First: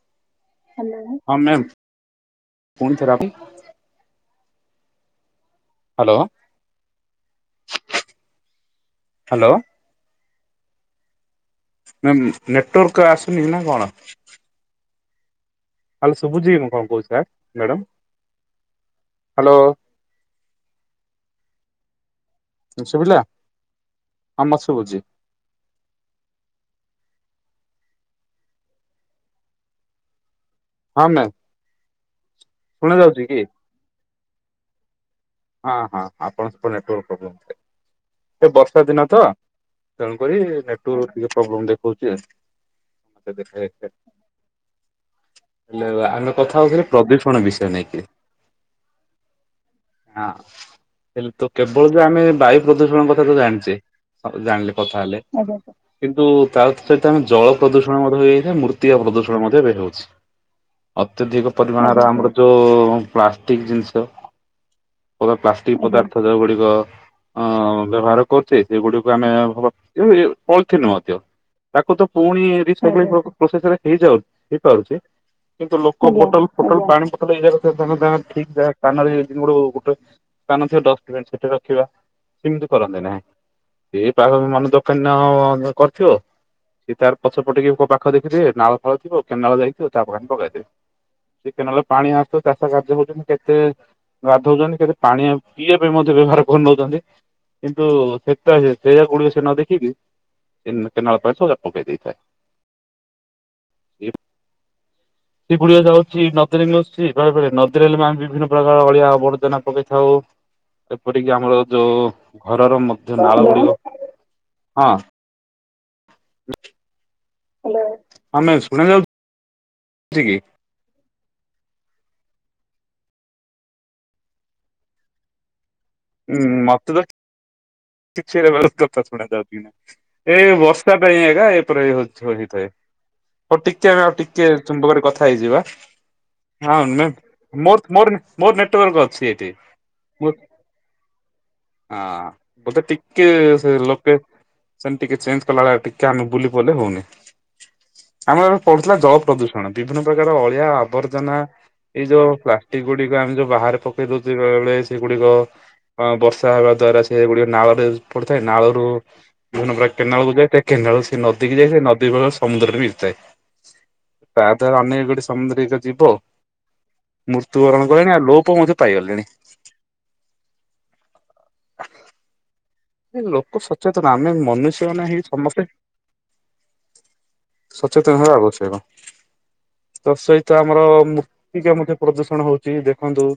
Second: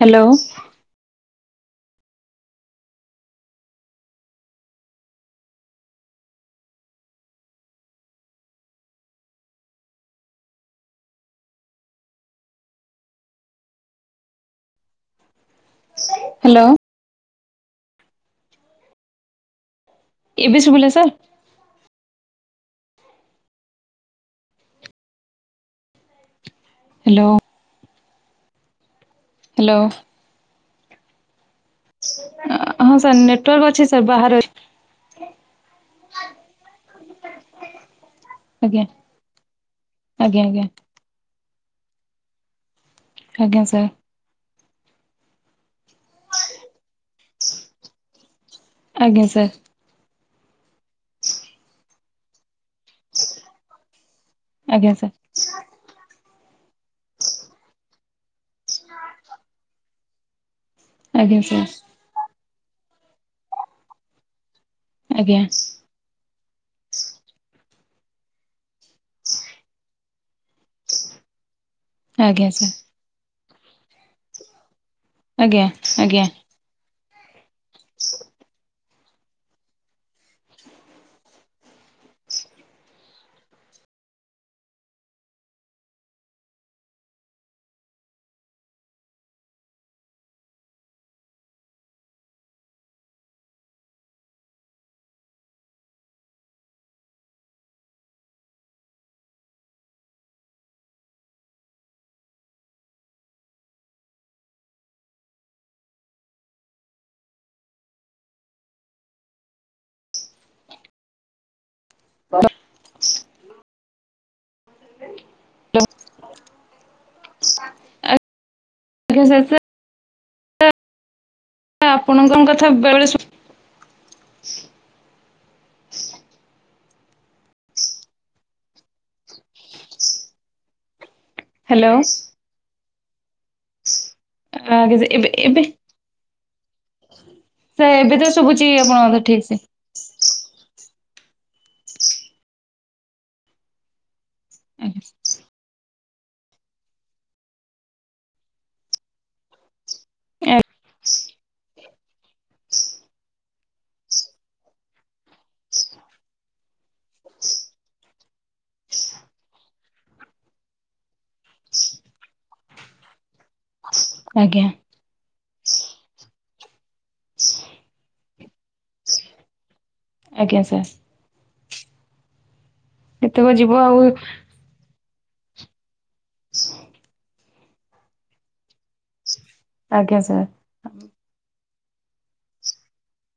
Hello hello ହଁ ma'am ପୁଣି ଥରେ ଆପଣ ହ୍ୟାଲୋ ହ୍ୟାଲୋ ନେଟୱାର୍କ ଆସୁନି ନା କଣ? ହାଲୋ ଶୁଭୁଜୀ ହ୍ୟାଲୋ ମୁଁକଣ କହୁଛି ସାର୍ ମ୍ୟାଡ଼ମ୍ ହାଲୋ। ଏବେ ସୁବିଲା ସାର୍। ଶୁଭିଲା ହଁ ମୋତେ ଶୁଭୁଛି। ହ୍ୟାଲୋ ହ୍ୟାଲୋ ହଁ ମ୍ୟାମ୍ ଶୁଣା ହଁ ସାର୍ ଯାଉଛି କି? ନେଟୱାର୍କ ଅଛି ସାର୍ ବାହାରେ ଅ ହଁ ହଁ ଆପଣ ସ ନେଟୱର୍କ ପ୍ରୋବ୍ଲେମ୍ ଏ ବର୍ଷା ଆଜ୍ଞା ଦିନ ତ ତେଣୁକରି ଆଜ୍ଞା ଆଜ୍ଞା ନେଟରୁ ଟିକେ ପ୍ରବ୍ଲେମ ଦେଖଉଛି ଆଉ ଆଜ୍ଞା ସାର୍ ଦେଖ। ହେଲେ ଆମେ କଥା ହଉଥିଲେ ପ୍ରଦୂଷଣ ବିଷୟ ନେଇକି ଆଜ୍ଞା ସାର୍ ହଁ ହେଲେ ତ କେବଳ ଯେ ଆମେ ବାୟୁ ପ୍ରଦୂଷଣ କଥା ତ ଜାଣିଛେ। ଜାଣିଲେ ଆଜ୍ଞା କଥା ସାର୍ ହେଲେ। କିନ୍ତୁ ତା ସହିତ ଆମେ ଜଳ ପ୍ରଦୂଷଣ ମଧ୍ୟ ହେଇଯାଇଥାଏ ମୂତ୍ତିକା ପ୍ରଦୂଷଣ ମଧ୍ୟ ଏବେ ହଉଛି। ଆଜ୍ଞା ଅତ୍ୟଧିକ ସାର୍ ପରିମାଣର ଆମର ଯୋଉ ପ୍ଲାଷ୍ଟିକ ଜିନିଷ ଆଜ୍ଞା ପ୍ଲାଷ୍ଟିକ ପଦାର୍ଥ ଯଉଗୁଡିକ। ଅ ବ୍ୟବହାର କରୁଛେ ସେଗୁଡିକୁ ଆମେ ପଳିଥିନ୍ ମଧ୍ୟ ତାକୁ ତ ପୁଣି ଆଜ୍ଞା ସାର୍ ରିସାଇକଲିଙ୍ଗ ପ୍ରୋସେସରେ ହେଇଯାଉ ହେଇପାରୁଛି ଆଜ୍ଞା କିନ୍ତୁ ଲୋକ ଆଜ୍ଞା ବୋଟଲ ଟୋଟାଲ ପାଣି [unintelligible] ସ୍ଥାନ ରେ ମୋର ସ୍ଥାନ ଥିବା ଡଷ୍ଟବିନ୍ ସେଠି ରଖିବା ସେମିତି କରନ୍ତି ନାଇଁ ପା ମନ ଦୋକାନ କରିଥିବ [unintelligible] ସେ ତାର ପଛ ପଟେଇକି ମୋ ପାଖ ଦେଖିଥିବେ ନାଳ ଫାଳଥିବ କେନାଳ ଯାଇଥିବ ତା ପାଖ ପକେଇଦେବେ। ଟିକେ ନହେଲେ ପାଣି ଆସୁ ଚାଷ କାର୍ଯ୍ୟ ହଉଛନ୍ତି କେତେ ଗାଧଉଛନ୍ତି। କେତେ ପାଣି [unintelligible] ପିଇବା ପାଇଁ ମଧ୍ୟ ବ୍ୟବହାର କରିନଉଛନ୍ତି କିନ୍ତୁ ସେଟ ସେ ଯା କରୋଡିବେ ସେ ନ ଦେଖିକି କେନାଳ ପାଇଁ ସ ହଜାର [unintelligible] ଦେଇଥାଏ ସେଗୁଡିଆ ଯାଉଛି ନଦୀରେ ମିଶୁଛି ନଦୀରେ ହେଲେ ଆମେ ବିଭିନ୍ନ ପ୍ରକାର ଅଳିଆ ଆବର୍ଜନା ପକେଇଥାଉ ଏପରିକି ଆମର ଯୋଉ ଘରର ମଧ୍ୟ ନାଳ ଗୁଡିକ ହଁ ହଲୋ ହେଲୋ। [unintelligible] ଚି କି ସାର୍ ଆପଣଙ୍କ କଥା ବେଳେ ଶୁ ଉଁ, ମୋତେ ତ କିଛି [inaudible] କଥା ଶୁଣା ଯାଉଚି ନା। ଏ ବସ ତା ପାଇଁ ଏକା ଏପଟେ ହ୍ୟାଲୋ ଏ ହଉ ଛେରି ଥାଏ। ଓ ଟିକେ ନା ଟିକ କେ ତୁମ ଆଜ୍ଞା ପାଖରେ କଥା ଏବେ ଏବେ ହେଇଯିବା। ହଁ ମେ- ସାର୍ ମୋରତ ମୋର ଏବେ ନେ- ତ ମୋର ଶୁଭୁଛି ଆପଣଙ୍କ ନେଟୱାର୍କ କଥା ଅଛି ଠିକ ଏଠି। ସେ ମୋ ହଁ ବୋଧେ ଟିକେ ସେ ଲୋକେସନ୍ ଆଜ୍ଞା ଟିକେ ଚେଞ୍ଜ କଲାବେଳେ ଟି କେ ଆମେ ବୁଲି ପଇଲେ ହଉନି। ଆମର ଏବେ ପଡିଥିଲା ଜଳ ପ୍ରଦୂଷ ଷଣ ବିଭିନ୍ନ ପ୍ରକାର ଅଳିଆ ଆବର୍ଜନା ଏଇ ଯୋଉ ପ୍ଲାଷ୍ଟିକ୍ ଗୁଡିକ ଆମେ ଯୋଉ ବାହାରେ ପକେଇ ଦଉଚେ ବେଳେବେଳେ ସେଗୁଡିକ ଅଁ, ବର୍ଷା ହେବା ଦ୍ଵାରା ସେ ଗୁଡିକ ନାଳ ରେ ପଡିଥାଏ। ନାଳରୁ ବିଭିନ୍ନ ପ୍ରକାର କେନାଳ କୁ ଯଇଥାଏ। କେନାଳ ରୁ ସେ ନଦୀ କି ଯାଇଥାଏ। ନଦୀ ଜଳ ସମୁଦ୍ରରେ ମିଶିଥାଏ। ତା ଆଜ୍ଞା ଦ୍ଵାରା ଆମେ ଗୋଟେ ସ ସମୁନ୍ଦ୍ରିକ ଜୀବ ମୃତ୍ୟୁବରଣ କଲେଣି, ଆଉ ଲୋପ ମଧ୍ୟ ପାଇଗଲେଣି। ଆଜ୍ଞା ସାର୍। ଏ କେତେକ ଲୋକ ଯିବ ଆଉ ସଚେତନ ଆମେ ମନୁଷ୍ୟ ମାନେ ହି ସମସ୍ତେ ସ ସଚେତନ ହବା ଆବଶ୍ୟକ, ତ ଆଜ୍ଞା ସାର୍ ସେଇଟା ଆମର ମୁୂର୍ତ୍ତିକା ମଧ୍ୟ ପ୍ରଦୂଷଣ ହଉଚି ଦେଖନ୍ତୁ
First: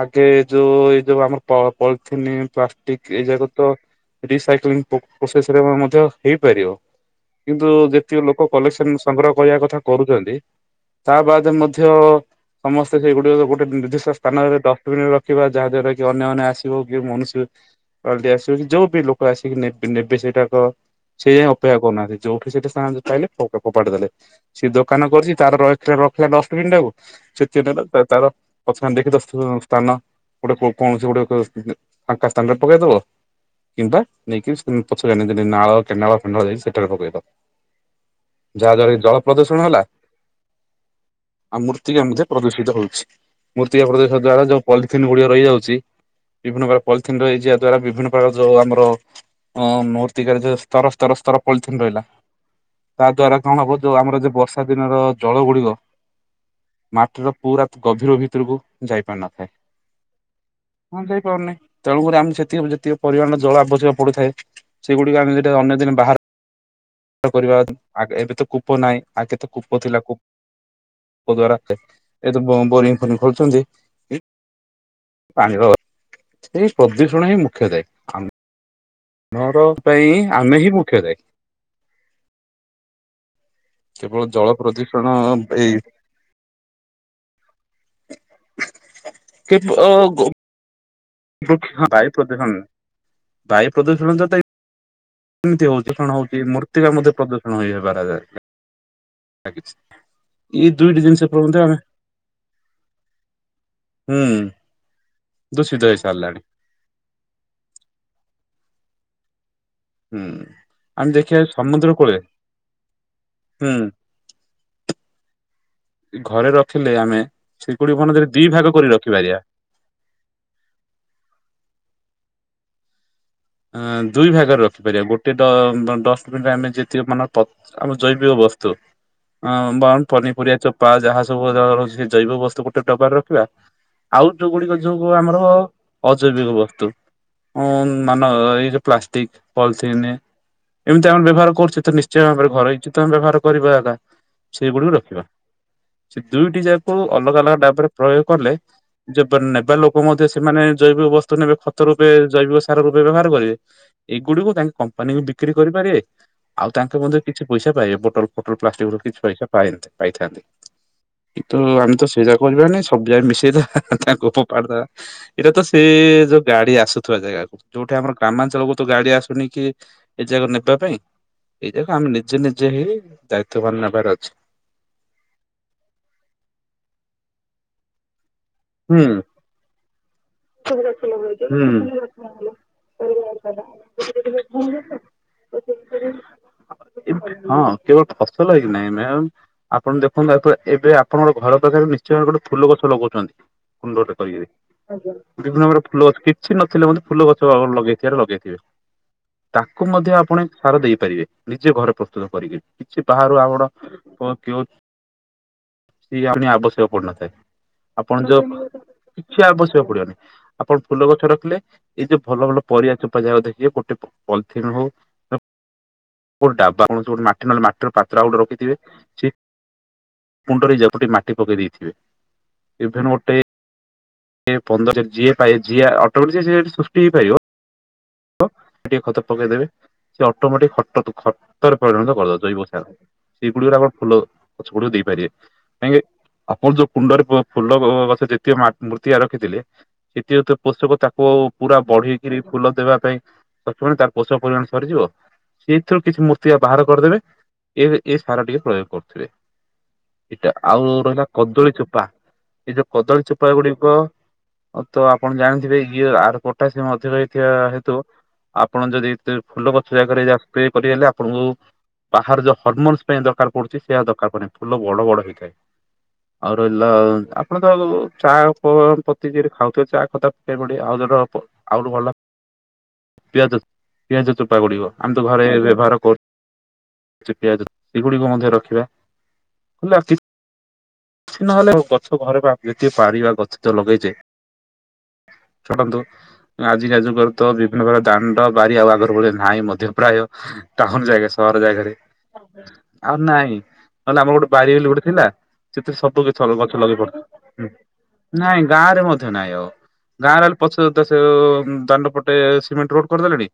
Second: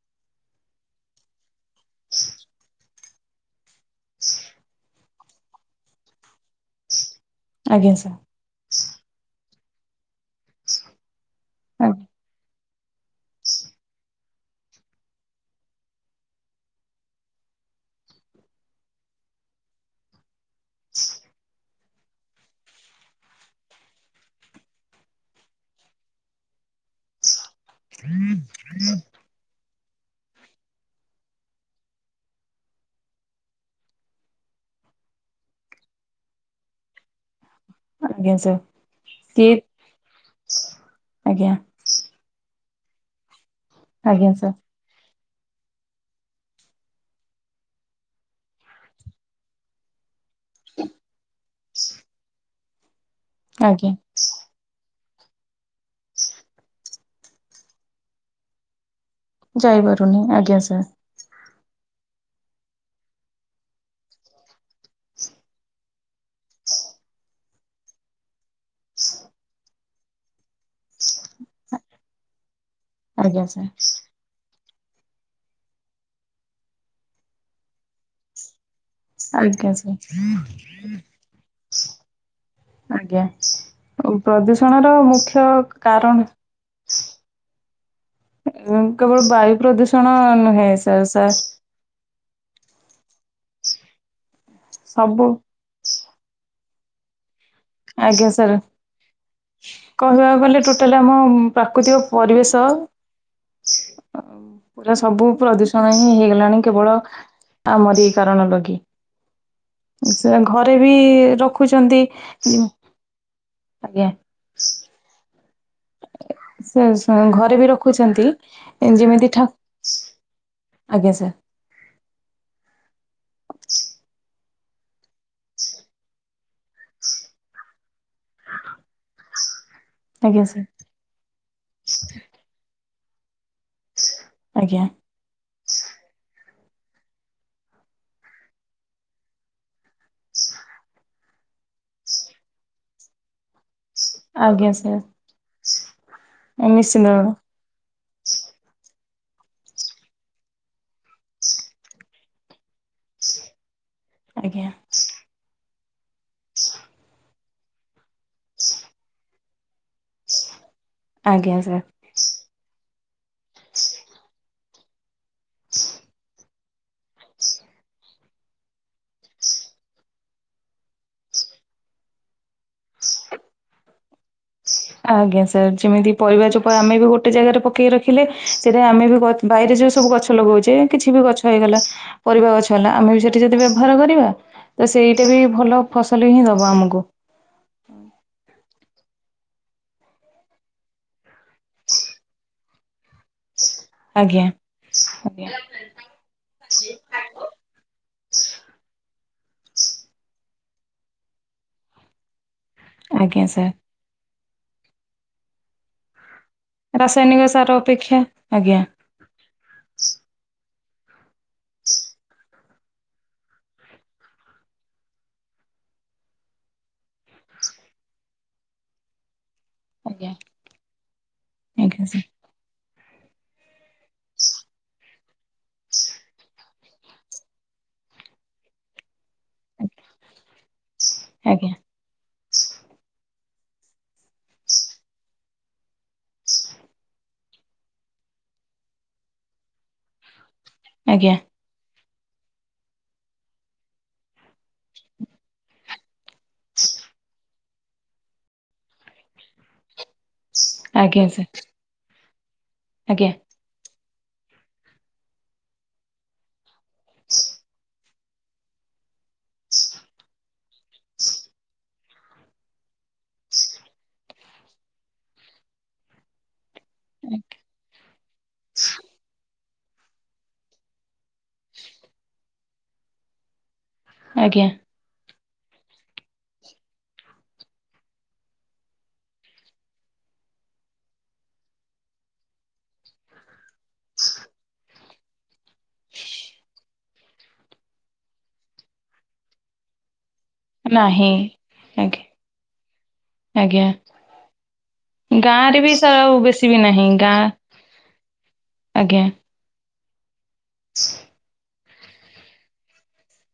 ଆଗେ ଯୋଉ ଏଇ ଯୋଉ ଆମର ପଳ ପଲଥିନି, ପ୍ଲାଷ୍ଟିକ୍ ଏଇ ଯାକ ତ ରିସାଇକ୍ଲୋନିକ୍ ପୋ-ପ୍ରୋସେସ୍ ରେ ମ-ମଧ୍ୟ ହେଇପାରିବ। କିନ୍ତୁ ଆଜ୍ଞା ସାର୍ ଯେତିକ ଲୋ କ କଲେକ୍ସନ୍ ସଂଗ୍ରହ କରିବା କଥା କରୁଚନ୍ତି। ତା ବାଦ ମଧ୍ୟ ସମସ୍ତେ ସେଇଗୁଡିକ ଗୋଟେ ନିର୍ଦ୍ଧିଷ୍ଟ ସ୍ଥାନରେ ଡଷ୍ଟବିନ୍ ରେ ରଖିବା, ଯାହା ଦ୍ଵାରା କି ଅନ୍ୟମାନେ ଆସିବ କି ମନୁଷ୍ୟ ଅଲ୍ଡି ଆସିବକି ଯୋଉ ବି ଲୋକ ଆସିକି ନେ- ନେବେ ସେଇଟାକ ସେଇ ଯାଏଁ ଅପେକ୍ଷା କରୁନାହାନ୍ତି। ଯୋଉଠି ସେଠି [unintelligible] ଯୋଉ ପାଇଲେ ଫୋ ଫୋପାଡି ଦେଲେ। ସିଏ ଦୋକାନ କରିଚି, ତାର ରଖ ରଖିଲା ଡଷ୍ଟପିନ ଟାକୁ ସେଠି ନେଲା ତ ତାର ପ୍ରଥମ ଦେଖି ଦସ୍ଥୁ ସ୍ଥାନ ଗୋଟେ କୋ- କୌଣସି ଗୋଟେ କେ-ଉଁ, ଏ ଫାଙ୍କା ସ୍ଥାନ ରେ ପକେଇଦବ। କିମ୍ବା ନେଇକି ଉଁ, ପଛରେ [unintelligible] ନାଳ କେନାଳ ଫେନାଳ ଯାଇଚି ସେଠାରେ ପକେଇବ। ଆଜ୍ଞା ସାର୍ ଯାହା ଦ୍ଵାରା କି ଜଳ କିଏ ପ୍ରଦୂଷଣ ହେଲା। ଆଜ୍ଞା ଆ, ମୃ ର୍ତ୍ତିକା ମଧ୍ୟ ପ୍ରଦୂଷିତ ହଉଛି। ମୃତ୍ତିକା ପ୍ରଦୂଷିତ ଆଜ୍ଞା ଦ୍ଵାରା ସାର୍ ଯୋଉ ପଲି ଥିନ୍ ଗୁଡିକ ରହିଯାଉଛି, ବିଭିନ୍ନ ପ୍ରକାର ପଲଥିନ୍ ରହିଯିବା ଦ୍ଵାରା ବିଭିନ୍ନ ତାର ଯୋଉ ଆମର ଅ, ମୂର୍ତ୍ତିକା ରେ ଯୋଉ ସ୍ତର ସ୍ତର ସ୍ତର ପଲଥିନ୍ ରହିଲା, ତା ଦ୍ଵାରା କଣ ହବ ଆଜ୍ଞା ଯୋଉ ଆମର ଯେ ବର୍ଷ ଷା ଦିନର ଜଳ ଗୁଡିକ ମାଟିର ପୁରା ଗଭୀର ଭିତରକୁ ଯାଇ ପାରିନଥାଏ। ଯାଇପାରୁନି ଆଜ୍ଞା ସାର୍। ବନ୍ଧ ହେଇ ପାରୁନି। ତେଣୁକରି ଆମେ ସେତିକ ଯେତିକ ପରିମାଣର ଜଳ ଆବଶ୍ୟକ ପଡୁଥାଏ। ସେଗୁଡିକ ଆମେ ଯଦି ଅନ୍ୟ ଦିନ ବାହାର ର କରିବା ପାଇଁ, ଆଗେ ଏବେ ତ କୂପ ନାଇଁ ଆଗେ ତ କୂପ ଥିଲା କୂ ପ ଦ୍ବାରା ଆସେ ଏ ଯୋଉ ବ-ବୋରିଙ୍ଗ [unintelligible] ଆଜ୍ଞା ଖୋଳୁଛନ୍ତି ସାର୍ ଉଁ, ପାଣିର ସେଇ ପ୍ରଦୂଷଣ ହିଁ ମୁଖ୍ୟ ଦାୟୀ। ଆମେ, ନର ଆଜ୍ଞା ସାର୍ ପାଇଁ ଆମେ ହିଁ ମୁଖ୍ୟ ଦାୟୀ। ଆଜ୍ଞା। କେବଳ ଜଳ ପ୍ରଦୂଷଣର ପ୍ରଦୂଷଣ ମୁଖ୍ୟ ଏଇ କାରଣ କେବଳ ବାୟୁ ପ୍ରଦୂଷଣ ନୁହେଁ ସାର୍ ସାର୍ ହଁ ବାୟୁ ପ୍ରଦୂଷଣ ବାୟୁ ପ୍ରଦୂଷଣ ତ ସବୁ ଏମିତି ପ୍ରଦୂଷଣ ହଉଚି ମୂର୍ତ୍ତିକା ମଧ୍ୟ ପ୍ରଦୂଷଣା ହେଇ ଆଜ୍ଞା କରାଯାଏ। ସାର୍ ଲାଗିଛି। କହିବାକୁ ଗଲେ ଏଇ ଟୋଟାଲି ଦୁଇଟି ଆମ ଜିନିଷ [unintelligible] ଆମେ ପ୍ରାକୃତିକ ପରିବେଶ ହୁଁ। ପୁରା ସବୁ ଦୂଷିତ ପ୍ରଦୂଷଣ ହିଁ ହେଇସାରିଲାଣି ହେଇଗଲାଣି କେବଳ ଆମର ଏଇ କାରଣ ଲାଗି। ହୁଁ। ସେୟା ଘରେ ବି ଆମେ ଦେଖିବା ସମୁଦ୍ର ରଖୁଛନ୍ତି କୂଳେ ହୁଁ ଆଜ୍ଞା ଘରେ ରଖିଲେ ସେ ଆମେ ଘରେ ବି ସିକୁଡି ରଖୁଛନ୍ତି ମନରେ ଦି ଭାଗ କରି ଯେମିତି ରଖିିପାରିବା। ଠା ଆଜ୍ଞା ସାର୍। ଅ ଦୁଇ ଭାଗରେ ରଖିପାରିବା। ଗୋଟେ ଡ ଡଷ୍ଟବିନ ରେ ଆମେ ଯେତିକି ମାନ ପ୍ର ଆମ ଜୈବିକ ବସ୍ତୁ ଆ ବାଁ ଆଜ୍ଞା ପନିପରିବା ସାର୍ ଚୋପା ଯାହା ସବୁ ସେ ଜୈବ ବସ୍ତୁ ଗୋଟେ ଡବାରେ ରଖିବା ଆଉ ଯୋଉ ଗୁଡିକ ଆଜ୍ଞା ଯୋଉ ଆମର ଅଜୈବିକ ବସ୍ତୁ ଉଁ ମାନ ଏଇ ଯେ ପ୍ଲାଷ୍ଟିକ ପଲିଥିନ୍। ଏମିତି ଆମର ବ୍ୟବହାର କରୁଛ ତ ନିଶ୍ଚୟ ଭାବରେ ଘରେ ହେଇଛି ତମେ ବ୍ୟବହାର କରିବା ହେଲା। ଆଜ୍ଞା ସେଗୁଡିକ ସାର୍ ରଖିବା ସେ ଦୁଇଟି ଯାକ ନିଶ୍ଚିନ୍ତ ଅଲଗା ଅଲଗା ଡାବ ରେ ପ୍ରୟୋଗ କଲେ ଯେ ନେବା ଲୋକ ମଧ୍ୟ ସେମାନେ ଜୈବିକ ବସ୍ତୁ ନେବେ ଖତ ରୂପେ ଜୈବିକ ରେ ବ୍ୟବହାର କରିବେ ଏଇଗୁଡିକୁ ଆଜ୍ଞା ତାଙ୍କ କମ୍ପାନୀକୁ ବିକ୍ରି କରିପାରିବେ ଆଉ ତାଙ୍କ ମଧ୍ୟ କିଛି ପଇସା ପାଇବେ ବୋଟଲ ଫୋଟଲ ପ୍ଲାଷ୍ଟିକ ର କିଛି ପଇସା ପାଇଥାନ୍ତି। କି ତୁ ଆଜ୍ଞା ସାର୍ ଆମେ ତ ସେଇ ଯା କରିବାନି ସବ ଜାଗ ମିଶେଇଦବା ତାକୁ ଫୋପାଡ଼ି ଦେବୁ। ଏଇରା ତ ସେ ଯୋଉ ଗାଡି ଆସୁଥିବା ଜାଗାକୁ। ଯୋଉଠି ଆମର ଗ୍ରାମାଞ୍ଚଳ କ ତୁ ଗାଡି ଆସୁନି କିଏ ଯାକ ନେବା ପାଇଁ। ଏଇ ଯାକ ଆମେ ନିଜେ ନିଜେ ହେଇ ଦାୟିତ୍ୱବାନ ନେବାର ଅଛି। ଆଜ୍ଞା ସାର୍ ଯେମିତି ପରିବା ଚୋପା ଆମେ ବି ଗୋଟେ ଜାଗାରେ ପକେଇ ରଖି ଦେଖିଲେ ସେଇଟା ହୁଁ ଆମେ ହୁଁ। ବି ବାଇରେ ଯୋଉ ସବୁ ଗଛ ଲଗଉଛେ କିଛି ବି ଗଛ ହେଇଗଲା। ପରିବା ଗଛ ହେଲା ଆମେ ବି ସେଇଠି ଯଦି ବ୍ୟବହାର କରିବା ତ ସେଇଟା ବି ଭଲ ଫସଲ ହିଁ ଦବା ଆମକୁ। ଏମିତି ହଁ କେବଳ ଫସଲ ହେଇକି ନାହିଁ ନା ଆପଣ ଦେଖନ୍ତୁ ଏ ଏବେ ଆପଣଙ୍କ ଘର ପାଖରେ ନିଶ୍ଚୟ ଗୋଟେ ଫୁଲ ଗଛ ଲଗଉଛନ୍ତି। କୁଣ୍ଡଟେ ଆଜ୍ଞା ଆଜ୍ଞା ବିଭିନ୍ନ ପ୍ରକାର ଫୁଲ ଗଛ କିଛି ନଥିଲେ ମଧ୍ୟ ଫୁଲ ଗଛ ଲଗେଇଥିବ ଲଗେଇଥିବେ। ତାକୁ ମଧ୍ୟ ଆପଣ ସାର ଦେଇପାରିବେ ନିଜେ ଘରେ ପ୍ରସ୍ତୁତ କରିକିରି। କିଛି ବାହାରୁ ଆଜ୍ଞା ଆପଣ ସାର୍ କି ସଏ ଆ ଆବଶ୍ୟକ [unintelligible] ରାସାୟନିକ ସାର ଅପେକ୍ଷା ଆପଣ ଯୋ ଆଜ୍ଞା କିଛି ଆବଶ୍ୟକ ପଡିବନି। ଆପଣ ଫୁଲ ଗଛ ରଖିଲେ ଏଇ ଯୋଉ ଭଲ ଭଲ ପରିବା ଚୋପା ଜାହା ଦେଖିବେ ଗୋଟେ ପଲିଥିିନ ହଉ ଗୋଟେ ଡ଼ାବା ଗୋଟେ ମାଟି ନହେଲେ ମାଟିର ପାତ୍ର ଗୋଟେ ରଖିଥିବେ ସେ ଆଜ୍ଞା କୁଣ୍ଡରେ ଜପଟି ମାଟି ପକେଇ ଦେଇଥିବେ ଆଜ୍ଞା ସାର୍ ଏଭନ ଗୋଟେ ସେ ପନ୍ଦର ଯିଏ ଯିଏ ଅଟୋମେତିକି ସିଏ ସୃଷ୍ଟି ହେଇପାରିବ। ଟିକେ ଖତ ପକେଇଦେବେ ସେ ଅଟୋମେଟିକ ଖଟ ଖତ ଆଜ୍ଞା ରେ ପରିଣତ କରିଦବ ଜୈବ ସାର। ସେଇଗୁଡିକରେ ଆପଣ ଫୁଲ ଗଛ ଗୁଡିକ ଦେଇପାରିବେ କାହିଁକି ଆପଣ ଯୋଉ କୁଣ୍ଡରେ ଫୁଲ ଗଛ ଯେତିିକ ମୃର୍ତ୍ତିଆ ରଖିଥିଲେ ସେଥି ପୋଷକ ଚାପ ଆଜ୍ଞା ପୁରା ବଢେଇକିରି ଫୁଲ ଦେବା ପାଇଁ ପ୍ରଥମେ ତାର ପୋଷକ ପରିମାଣ ସରିଯିବ। ସେଇଥିରୁ କିଛି ମୂର୍ତିକା ବାହାର କରିଦେବେ ଏ ଏ ସାର ଟିକେ ପ୍ରୟୋଗ କରୁଥିବେ। ଏଇଟା ଆଉ ଆଜ୍ଞା ରହିଲା ସାର୍ କଦଳୀ ଚୋପା ଏଇ ଯୋଉ କଦଳୀ ଆଜ୍ଞା ଚୋପା ଗୁଡିକ ତ ଆପଣ ଜାଣିଥିବେ ଇଏ ଆର କୋଟା ସ ଅଧିକ ହେଇଥିବା ହେତୁ ଆପଣ ଯଦି ଫୁଲ ଗଛ ଜାଗାରେ ଯଦି ସ୍ପ୍ରେ କରିଦେଲେ ଆପଣଙ୍କୁ ବାହାରେ ଯୋଉ ହରମୋନ୍ସ ପାଇଁ ଦରକାର ପଡୁଛି ସିଏ ଦରକାର ପଡିବନି ଫୁଲ ବଡ ବଡ ହେଇଥାଏ। ଆଉ ରହିଲା ଆପଣ ତ ଚା ପତି ଯଦି ଖାଉଥିବେ ଚା ଖ ସେପ ଆଉ ତଟ ଆଉଠୁ ଭଲ ପିଆଜ ପିଆଜ ଚୋପା ଆଜ୍ଞା ଗୁଡିକ। ଆମେ ତ ଘରେ ଏୟା ବ୍ୟବହାର କରୁଛୁ। ପିଆଜ ସେଗୁଡିକୁ ମଧ୍ୟ ରଖିବା ହେଲେ କିଛି ନହେଲେ ଗଛ ଘରେ ବା ଯେତିକି ପାରିବା ଗଛ ତ ଲଗେଇଛେଏ। ଛାଡନ୍ତୁ ଆଜିକା ଯୁଗରେ ତ ବିଭିନ୍ନ ପ୍ରକାର ଦାଣ୍ଡ ବାରି ଆଉ ଆଗର ଭଳି ନାହିଁ ମଧ୍ୟ ପ୍ରାୟ ଟାଉନ ନାହିଁ ଜାଗା ସହର ଜାଗାରେ ଆଜ୍ଞା ଆଉ ନାଇଁ ଆଜ୍ଞା ନହେଲେ ଆମର ଗୋଟେ ବାରି ବୋଲି ଗୋଟେ ଥିଲା। ଗାଁରେ ବି ସେଥିରେ ସାର୍ ସବୁ ଆଉ କିଛି ବେଶୀ ବି ଗଛ ଲଗେଇ ନାହିଁ ଗାଁ ପାରୁଥିଲୁ। ନାଇଁ ଗାଁ ରେ ଆଜ୍ଞା ମଧ୍ୟ ନାଇଁ ଆଉ ଗାଁରେ ପଛୁ ତ ସେ ଦାଣ୍ଡ ପଟ ପଟେ ସିମେଣ୍ଟ ରୋଡ କରିଦେଲେଣି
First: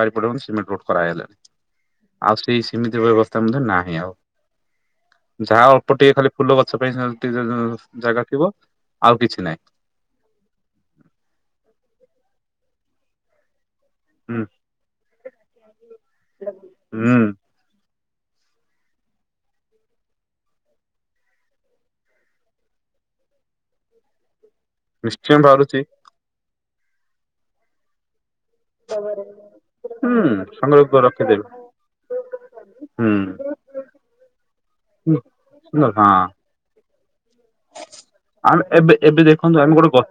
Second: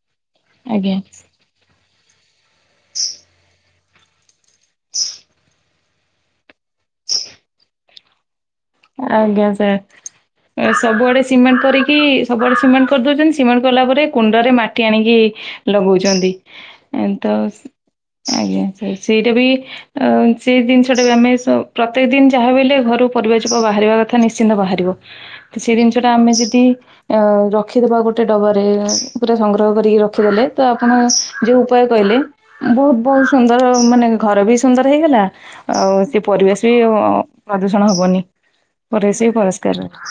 ବାରିପଟେ ସିମେଣ୍ଟ ରୋଡ ଆଜ୍ଞା କରାହେଲାଣି ଆଉ ସେଇ ସେମିତି ବ୍ୟବସ୍ଥା ମଧ୍ୟ ନାହିଁ ଆଉ ଯାହା ଅଳ୍ପ ଟିକେ ଖାଲି ଫୁଲ ଗଛ ପାଇଁ [unintelligible] ଜାଗା ଥିବ? ଆଉ କିଛି ଆଜ୍ଞା ନାହିଁ ସାର୍। ସବୁଆଡେ ସିମେଣ୍ଟ କରିକି ସବୁଆଡେ ସିମେଣ୍ଟ କରିଦଉଛନ୍ତି ସିମେଣ୍ଟ କଲା ପରେ ହୁଁ। କୁଣ୍ଡରେ ମାଟି ଆଣିକି ଲଗଉଛନ୍ତି ହୁଁ ତ ଆଜ୍ଞା ସେଇଟା ବି ସେଇ ଜିନିଷଟା ବି ଆମେ ପ୍ରତ୍ୟେକ ଦିନ ଯାହା ବିହେଲେ ଘରୁ ପରିବା ବାହାରିବା କଥା ନିଶ୍ଚିନ୍ତ ବାହାରିବ ନିଶ୍ଚୟ ସେଇ ବାହାରୁଛି ଜିନିଷଟା ଆମେ ଯଦି ଅ ରଖିଦବା ଗୋଟେ ଗୋଟେ ଡବାରେ ପୁରା ସଂଗ୍ରହ କରିକି ହୁଁ ରଖିଦେଲେ ତ ସଂଗ୍ରହ କରି ଆପଣ ରଖିଦେବି ଯୋଉ ଉପାୟ କହିଲେ? ବହୁତ ହୁଁ। ବହୁତ ସୁନ୍ଦର ମାନେ ଘର ବି ସୁନ୍ଦର ହେଇଗଲା ସୁନ୍ଦର ଆଉ ହଁ ସେ ପରିବେଶ ବି ପ୍ରଦୂଷଣ ହବନି। ଆମେ ଏବେ ପରିବେଶ ଏବେ ବି ଦେଖନ୍ତୁ ଆମେ ପରିଷ୍କାର ଗୋଟେ ରହିବ। ଗ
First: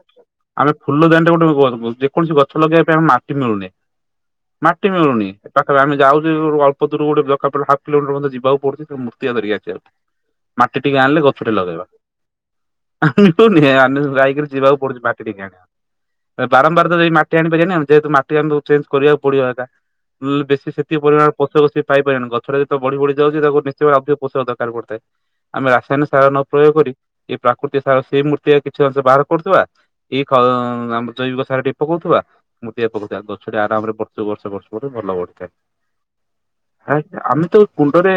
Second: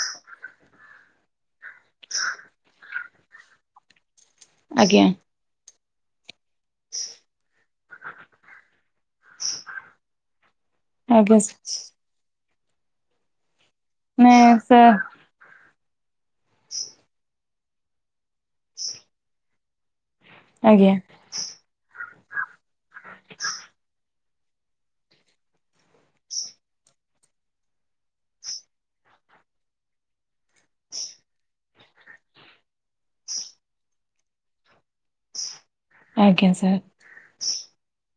ଆମେ ଫୁଲଦାନିଟା ଗୋଟେ ଯେକୌଣସି ଗଛ ଲଗେଇବା ପାଇଁ ଆମେ ମାଟି ମିଳୁନି। ମାଟି ଆଜ୍ଞା ମିଳୁନି ପାଖରେ ଆମେ ଯାଉଛେ ଅଳପ ଦୂର ଗୋଟେ ହା୍ପ କିଲୋମିଟର ମଧ୍ୟ ଯିବାକୁ ପଡୁଛି। ଆ ଧରିକି ଆ ମାଟି ଟିକେ ଆଣିଲେ ଆଜ୍ଞା ଗଛ ଟେ ଲଗେଇବା। ଆ ଯାଇକିରି ନାଇଁ ଯିବାକୁ ସାର୍ ପଡୁଛି ମାଟି ଟିକେ ଆଣିବା ବାରମ୍ବାର ତ ଯ ମାଟି ଆଣିବା ଯେହେତୁ ମାଟି ଆଣକୁ ଚେଞ୍ଜ କରିବାକୁ ପଡିବ ଏକା ବେସି ଆଜ୍ଞା ସେତିକି ପରିମାଣ ପୋଷକ ପାଇପାରିବନି ଗଛଟା ତ ବଢି ବଢି ଯାଉଛି ତାକୁ ନିଶ୍ଚୟ ଅ ପୋଷକ ଦରକାର ପଡିଥାଏ ଆମେ ରାସାୟନିକ ସାର ନ ପ୍ରୟୋଗ କରି ଏଇ ପ୍ରାକୃତିକ ସାର୍ ସେଇ ମୂର୍ତ୍ତି କିଛି ବାହାର କରୁଥିବା ଏଇ ଆମ ଖ ଜୈବିକ ସାର ଟିକେ ପକଉଥିବା। ମୃତ୍ତିକା ପକଉଥିବା ଗଛଟି ଆରାମରେ ବର୍ଷକୁ ବର୍ଷ ବର୍ଷ ଭଲ ବଢିଥାଏ। ଆଜ୍ଞା ସାର୍। ଆ ଆମେ ତ କୁଣ୍ଡରେ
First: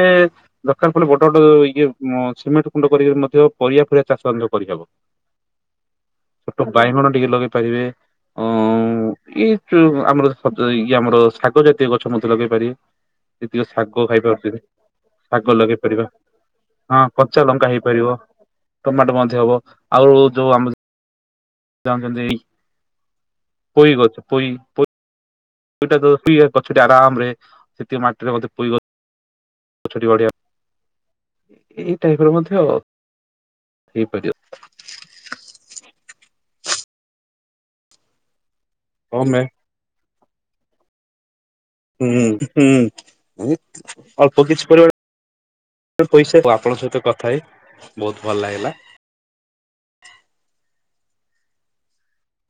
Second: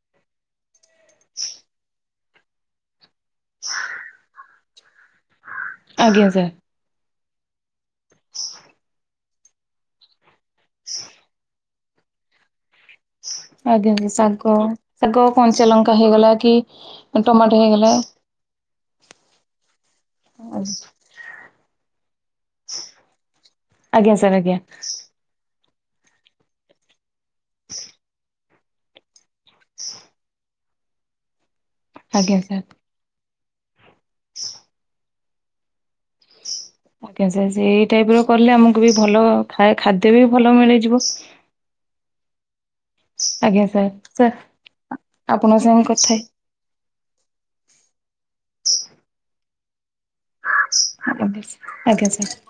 ଦରକାର ପଡିଲେ ବଡ ବଡ ଇଏ ସିମେଣ୍ଟ କୁଣ୍ଡ କରିକି ମଧ୍ୟ ପରିବା ଫରିଆ ଚାଷ ମଧ୍ଯ କରିହେବ। ଆଜ୍ଞା ସାର୍। ବାଇଗଣ ଟିକେ ଲଗେଇ ପାରିବେ? ଅ ଏଇ ଆମର ଖତ ଦେଇକି ଇଏ ଆମର ଶାଗ ଜାତୀୟ ଗଛ ମଧ୍ୟ ଲଗେଇ ପାରିବ। [unintelligible] ଯେତିକ ଆଜ୍ଞା ଶାଗ ସାର୍ ଖାଇପାରୁଛନ୍ତି ଶାଗ କଞ୍ଚା ଲଗେଇ ଲଙ୍କା ପାରିବା ହେଇଗଲା କି ହଁ କଚା ଟମାଟୋ ଲଙ୍କା ହେଇଗଲା ହେଇପାରିବ। ଟମାଟୋ ମଧ୍ୟ ହବ ଆଉ ଯୋଉ ଆମ [inaudible] ପଇ ଆଜ୍ଞା ଗଛ ସାର୍ ପଇ ଆଜ୍ଞା ପ ସେଇଟା କୁ ପି ଗଛଟି ଆରାମ ରେ ସେଥିରେ ମାଟିରେ ମଧ୍ୟ ପୋଇ ଗ ଛ ଟି ବଢିଆ ଏଇ ଟାଇପ୍ ଆଜ୍ଞା ମଧ୍ୟ ହେଇପାରିବ। ହ ଆଜ୍ଞା ସାର ସେଇ ଟାଇପ୍ ର କଲେ ଆମକୁ ବି ହଁ ଭଲ ମେ ଖା ଖାଦ୍ୟ ବି ଭଲ ମିଳିଯିବ। ହୁଁ ହୁଁ। ଆଜ୍ଞା ସାର୍ ସାର୍ ଅଳ୍ପ କିଛି ଆପଣଙ୍କ ସାଙ୍ଗେ ପରମାଣ କଥା ହେଇ ପଇସା ଆପଣଙ୍କ ସହିତ କଥା ହେଇ ବହୁତ ଭଲ ଲାଗିଲା। ଆଜ୍ଞା ଆଜ୍ଞା ସାର୍।